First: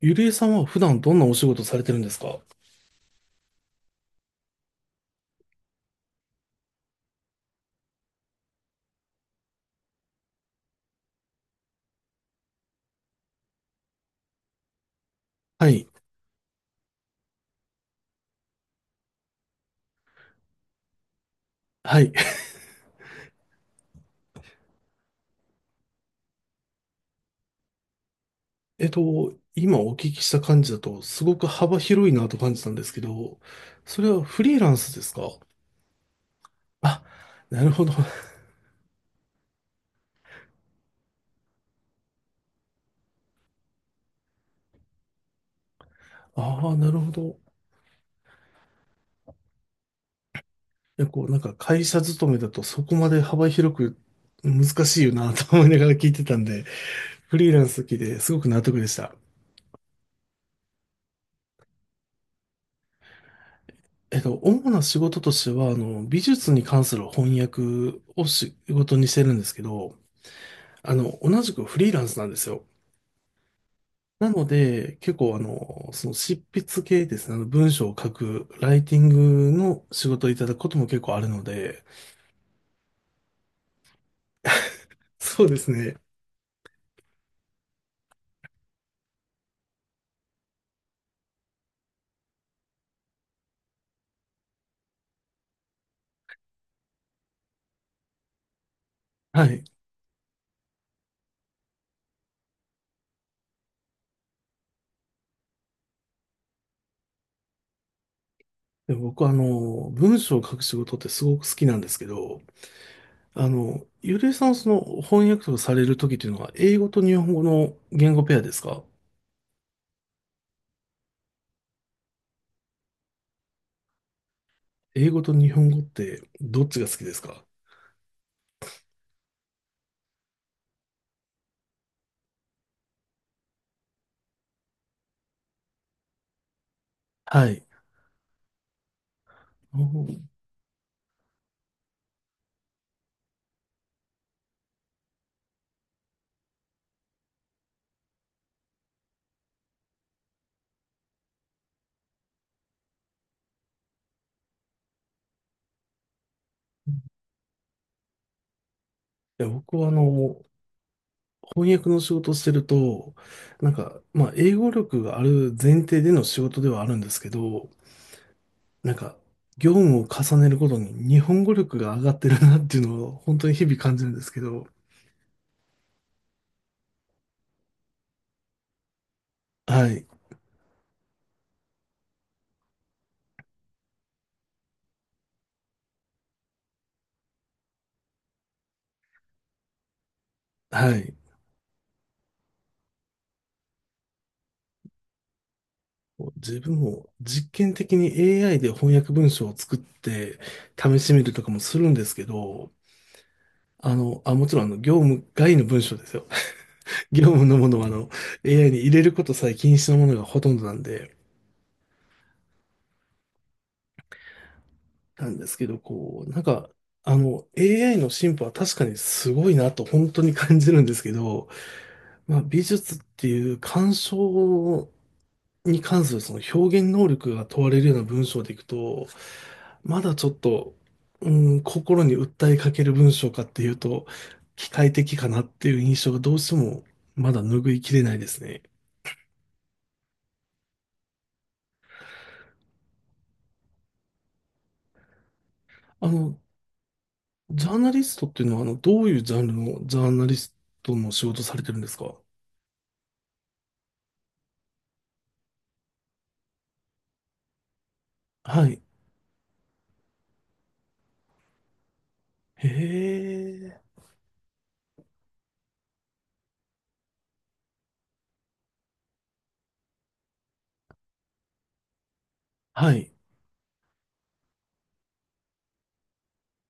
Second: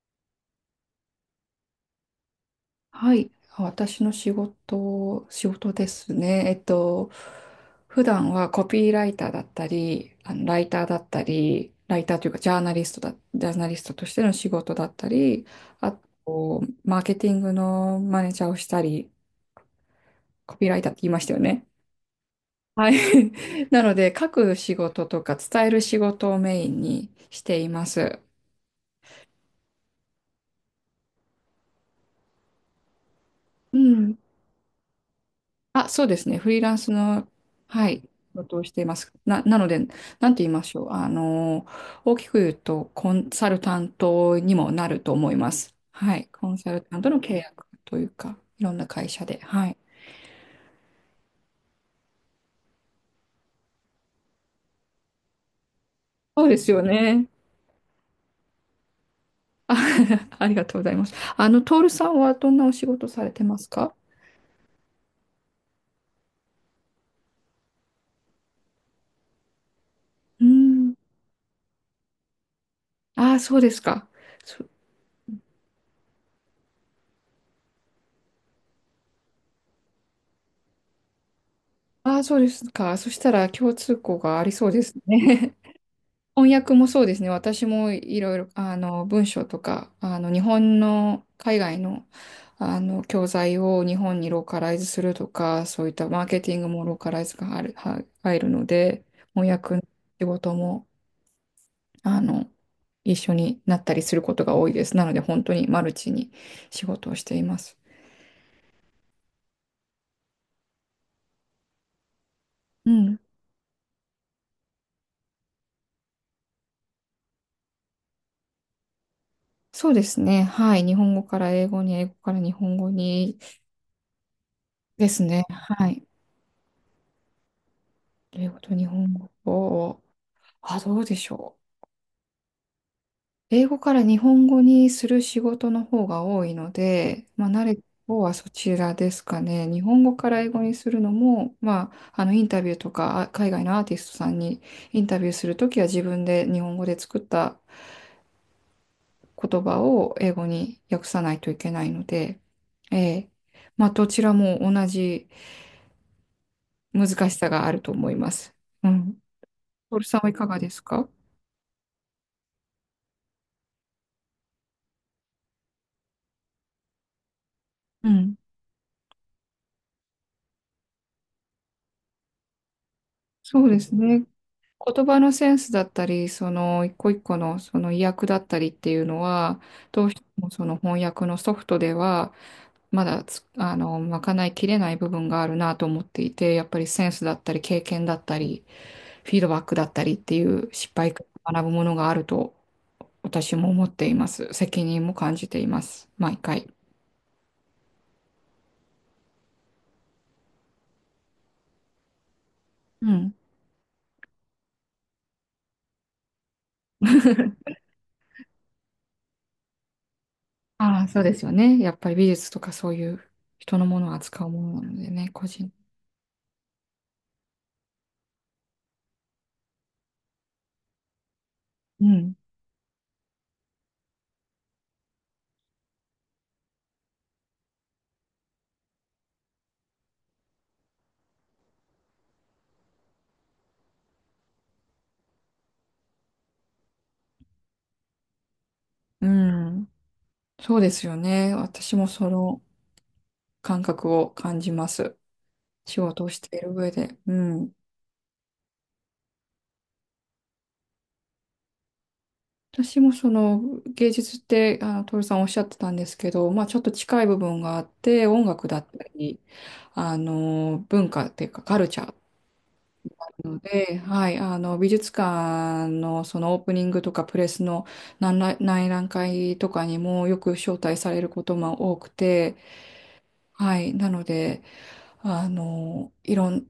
ゆりえさんは普段どんなお仕事されてるんですか？はい、私の仕事ですね。普段はコピーライターだったり、ライターだったり、ライターというかジャーナリストだ、ジャーナリストとしての仕事だったり、はい。あと、マーケティングのマネージャーをしたり、コピーライターって言いましたよね。はい。はい。なので、書く仕事とか伝える仕事をメインにしています。今お聞きした感じだと、すごく幅広いなと感じたんですけど、うそれん。はフリーランスですか？あ、そうですね。フリーランスあ、の、なるほはど。い、仕 事をしています。なので、なんて言いましょう。大きく言うと、コンサルタントにもなると思います。はい。コンあサあ、ルなタるンほトの契ど。約というか、いろんな会社で。はい。いや、こう、なんか会社勤めだとそこまで幅広く難しいよなと思いながら聞いてたんそうでで、すよね。フリーランス好きですごく納得でした。あ、ありがとうございます。あの、トールさんはどんなお仕事されてますか？主な仕事としては、美術に関する翻訳を仕事にしてるんですけど、うん。同じくフリーランスなんですよ。ああ、そうですか。なのそ、で、結構その執筆系ですね、あの文章を書く、ライティングの仕事をいただくことも結構あるので、ああ、そうですか。そしたら共通項がありそうですそうね。ですね。翻訳もそうですね。私もいろいろ、あの、文章とか、あの、日本の海外の、あの、教材を日本にローカライズするとか、そういったマーケティングもローカライズが入る、は入るので、は翻い。訳の仕事も、あの、一緒になったりすることが多いです。なので、本当にマルチに仕事をしています。で僕は文章を書く仕事ってすごく好きなんですけど、うん。ゆりえさんはその翻訳とかされるときっていうのは、英語と日本語の言語ペアですか？そうですね。はい。日本語から英語に、英語から日本語にで英語すとね。日本語っはい。てどっちが好きですか？英語と日本語を、あ、どうでしょう。英語から日本語にする仕事の方が多いので、はまあ、慣い。れた方はそちらですかね。あ日本の語いから英語にするのも、まあ、あのインタビューとか海外のアーティストさんにインタビューするときは自分で日本語で作った言葉を英語に訳さないといけないので、ええ、まあ、どちらも同じ難しさがあると思います。うん。や僕はトールさんはいかがですか？翻訳の仕事をしてると、なんか、まあ、英語力がある前提での仕事ではあるんですけど、うん。なんか、業務を重ねることに日本語力が上がってるなっていうのを本当にそ日う々です感じるんでね。すけど、言葉のセンスだったり、その一個一個のその意訳だったりっていうのは、はどい、うしてもその翻訳のソフトでは、まだつあの、賄いきれない部分があるなと思っていて、やっぱりセンスだったり、経験だったり、フィードバックだったりっていう失は敗い。から学ぶものがあると私も思っています。責任も感じています。毎自回。分も実験的に AI で翻訳文章を作って試してみるとかもするんですけど、うん。もちろん業務外の文章ですよ。業務のものはAI に入れることさえ禁止のものがほとんどなんああ、で、そうですよね。やっぱり美術とかそういう人のものを扱うものなのでなね、んで個すけ人。ど、こう、なんか、AI の進歩は確かにすごいなと本当に感じるんですけど、うん。まあ、美術っていう鑑賞に関するその表現能力が問われるような文章でいくと、まだちょっと、う心に訴えかける文章かっていうと、機械的かなっていう印象がどうしてもまだ拭いきれないですね。うん。そうですよね。私もその感覚を感じます。仕あ事をの、している上で。うジャん。ーナリストっていうのは、どういうジャンルのジャーナリストの仕事されてるんですか？私もその芸術って、あの、トさんおっしゃってたんですけど、まあちょっと近い部分があって、音は楽だい。ったり、あの、文化っていうかカルチャーへなのえ。で、はい、あの、美術館のそのオープニングとかプレスの内覧会とかにもよく招待されることも多くて、はい。はい、なので、あの、いろん、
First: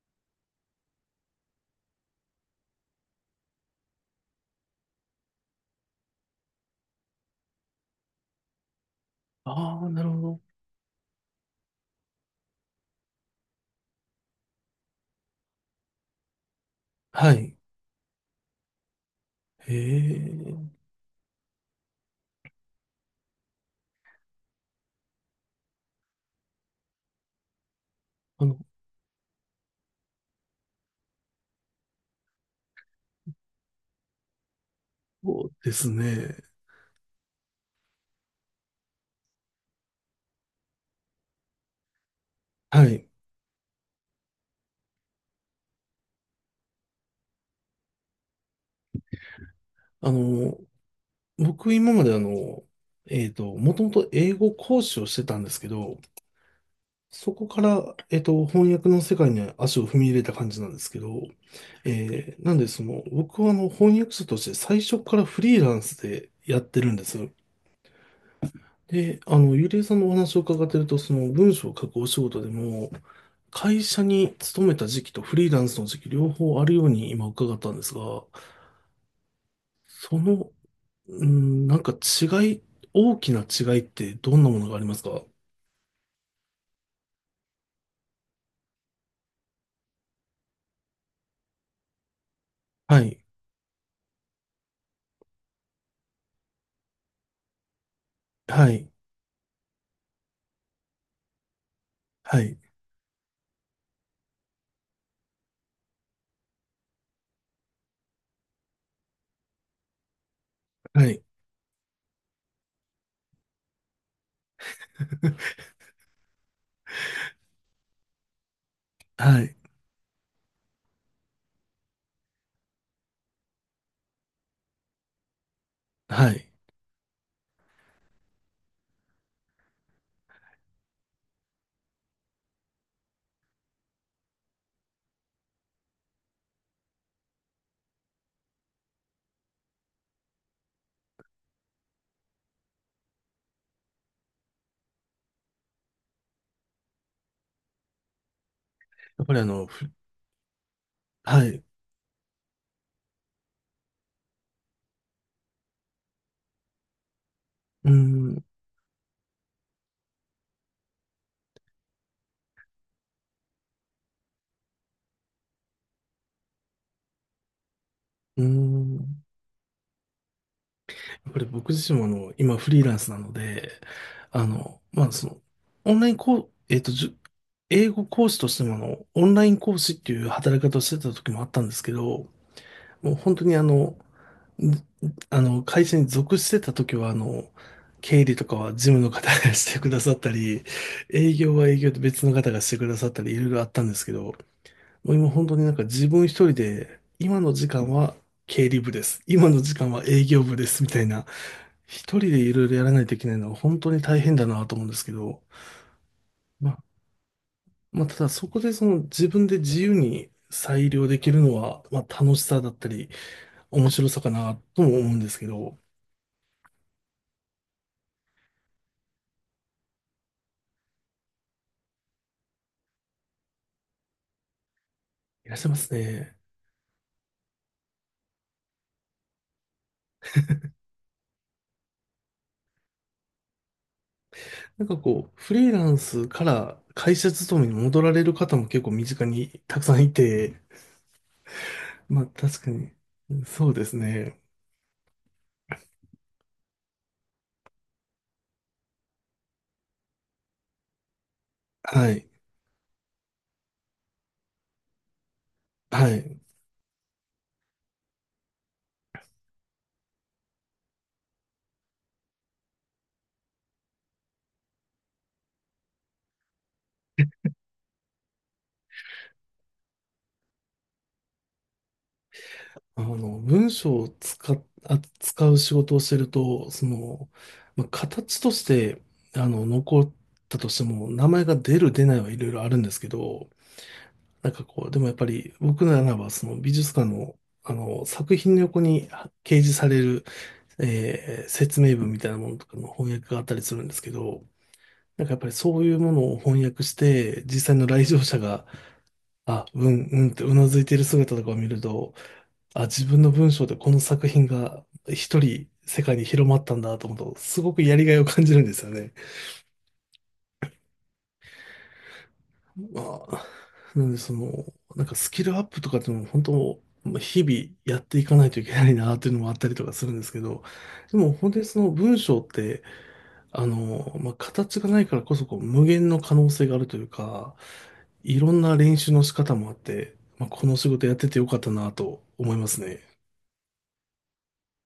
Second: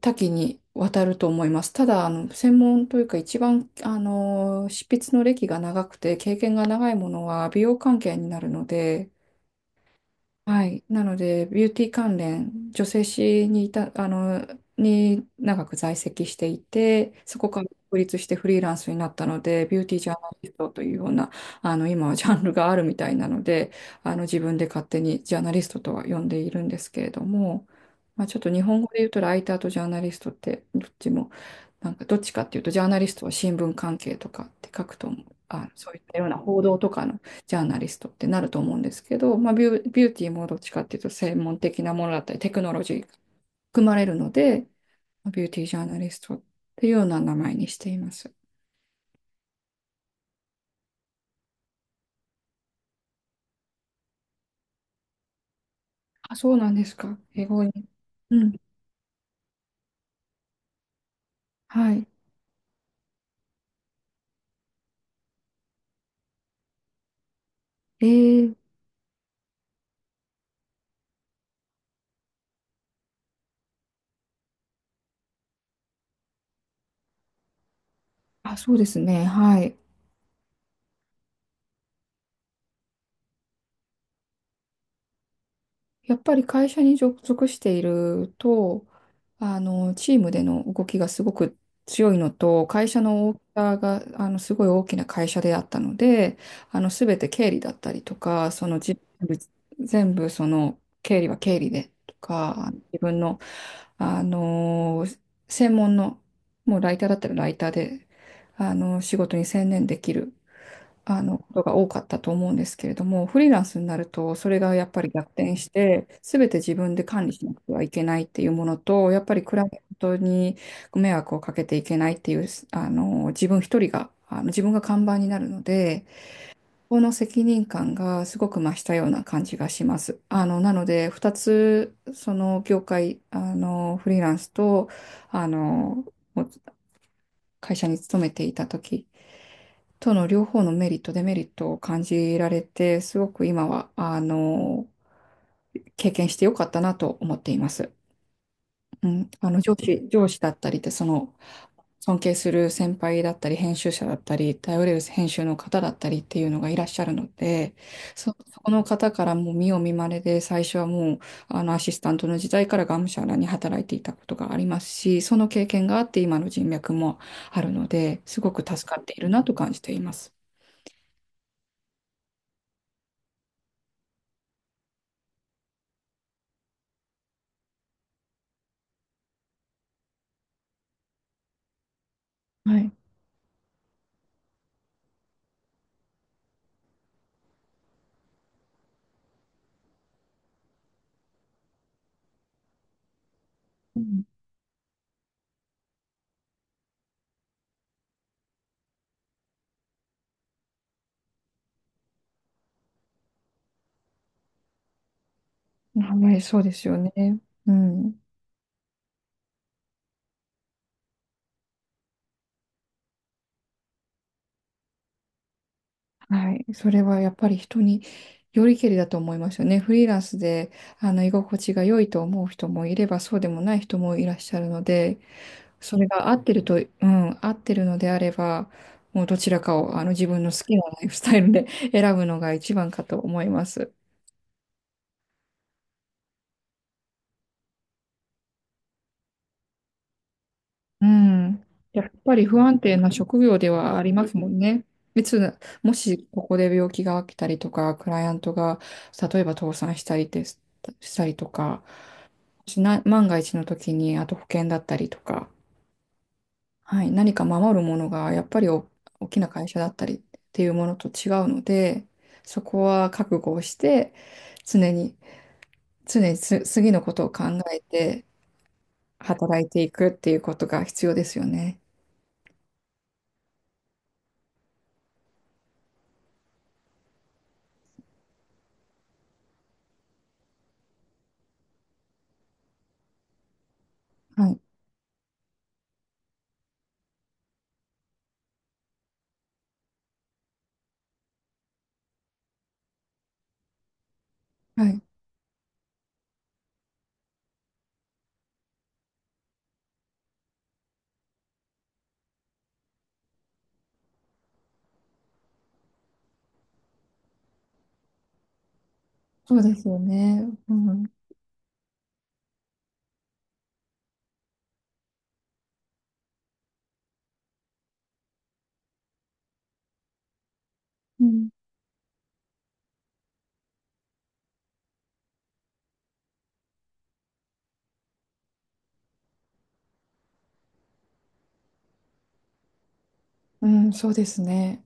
多岐にわたると思います。ただ、あの、専門というか一番、あの、執筆の歴が長くて経験が長いものは美容関係になるので、ああ、なるほど。はい。なので、ビューティー関連、女性誌にいた、あの、に長く在籍していて、はそこい。から独立してフリーランスになったので、へビューティージャーナリストえ。というような、あの、今はジャンルがあるみたいなので、あの、自分で勝手にジャーナリストとは呼んでいるんですけれども、まあ、ちょっあとの、日本語で言うとライターとジャーナリストって、どっちも、なんかどっちかっていうと、ジャーナリストは新聞関係とかって書くと思う、そうあ、ですそういったようなね。報道とかのジャーナリストってなると思うんですけど、まあ、ビューティーもどっちかっていうと専門的なものだったりテクノロはジーがい。含まれるので、ビューティージャーナリストっていうような名前にしています。あの、僕今までもともと英語講師をしてたんですけど、あ、そうなんですか。そ英こか語に。ら、うん。翻訳の世界に足を踏み入れた感じなんですけど、はい。なんでその、僕は翻訳者として最初からフリーランスでやってるんです。えー、で、ゆりえさんのお話を伺ってると、その文章を書くお仕事でも、会社に勤めた時期とフリーランスの時期両方あるように今伺ったんですが、あ、そうですね。はい。その、うん、なんか違い、大きな違いってどんなものがありますか？やっぱり会社に属していると、あの、チームでの動きがすごく強いのと、会は社い、の大きさが、あの、すごい大きな会社であったので、あの、すべて経理だったりとか、はい、全部、その、経理は経理でとはい、か、自分の、あの、専門の、もうライターだったらライターで、あの、仕事に専念できる。はい、あのことが多かったと思うんですけれども、フリーランスになると、それがやっぱり逆転して、すべて自分で管理しなくてはいけないっていうものと、やっぱはりい、クライアントにご迷惑をかけていけないっていう、あの自分一人が、あの自分が看板になるので、はい。この責任感がすごく増したような感じがします。あのなので、2つ、その業界、あのフリーランスと、あの会社に勤めていた時との両方のメリット、デメリットを感じられて、すごく今は、あの、経験してよかったなと思っています。うやっん、ぱり上司だったりって、その、はい、尊敬する先輩だったり、編集者だったり、頼れる編集の方だったりっていうのがいらっしゃるので、うん、そこの方からもう見よう見まねで、最初はもう、あの、アシスタントの時代からがむしゃらに働いていたことがありますし、その経験があって今の人脈もあるので、すうごく助ん。かっているやなと感じています。っぱり僕自身も今フリーランスなので、あの、まあその、オンラインこう、えっと、じゅ英語講師としてもオンライン講師っていう働き方をしてた時もあったんですけど、はい。もう本当にあの、ず会社に属してた時は経理とかは事務の方が してくださったり、営業は営業で別の方がしてくださったり、いろいろあったんでうすけん。ど、もう今本当になんか自分一人で、今の時間は経理部です。今の時間は営業部です。みたいな、一人でいろいろやらないといけないのは本当に大変だなと思うんですけど、はい、そうまであすよね。うまあ、たん。だそこでその自分で自由に裁量できるのは、まあ、楽しさだったり、面白さかなとも思うんですけど、はい。それはやっぱり人によりけりだと思いますよね。フリーランスで、あの、居心地が良いと思う人もいれば、そうでもない人もいらっしゃるので、いらっしゃいますそれが合ね。ってると、うん、合ってるのであれば、もうどちらかを、あの、自分の好きなライフスタイルで 選ぶのが一番かと思います。なんかこう、フリーランスから会社勤めに戻られる方も結構身近にたくさんいて、うん。やっまあぱり不確か安に、定な職業そでうですはありますね。もんね。いつ、もしここで病気が起きたりとか、クライアントが例えば倒産したりです、したりとか、はい。もしな、万が一の時に、あと保険だったりとか、はい。はい、何か守るものがやっぱり大きな会社だったりっていうものと違うので、そこは覚悟をして、常に、常に次のことを考えて働いていくっていうことが必要ですよね。あの、文章を使っ、あ使う仕事をしてると、その、まあ、形として、残ったとしても、名前が出る出ないはいろいろあるんですけど、はなんい。かこう、でもやっぱり僕ならばその美術館のあの作品の横に掲示される、えー説明文みたいなものとかの翻訳があったりするんですけど、はい、なんかやっぱりそういうものを翻訳して、実際の来場者が、あ、うんうんってうなずいている姿とかを見ると、あ、自分の文章でこの作品が一人世界に広まったんだと思うと、すごくやりがいを感じるんですよね。そうですよね。うん。まあ、なんでその、なんかスキルアップとかっていうのも本当、まあ日々やっていかないといけないなっていうのもあったりとかするんですけど、でうもん。本当にその文章って、まあ、形がないからこそこう無限の可能性があるというか、いろんな練習の仕方もあって、まあ、この仕事やっててよかったなと思いますね。うん、そうですね。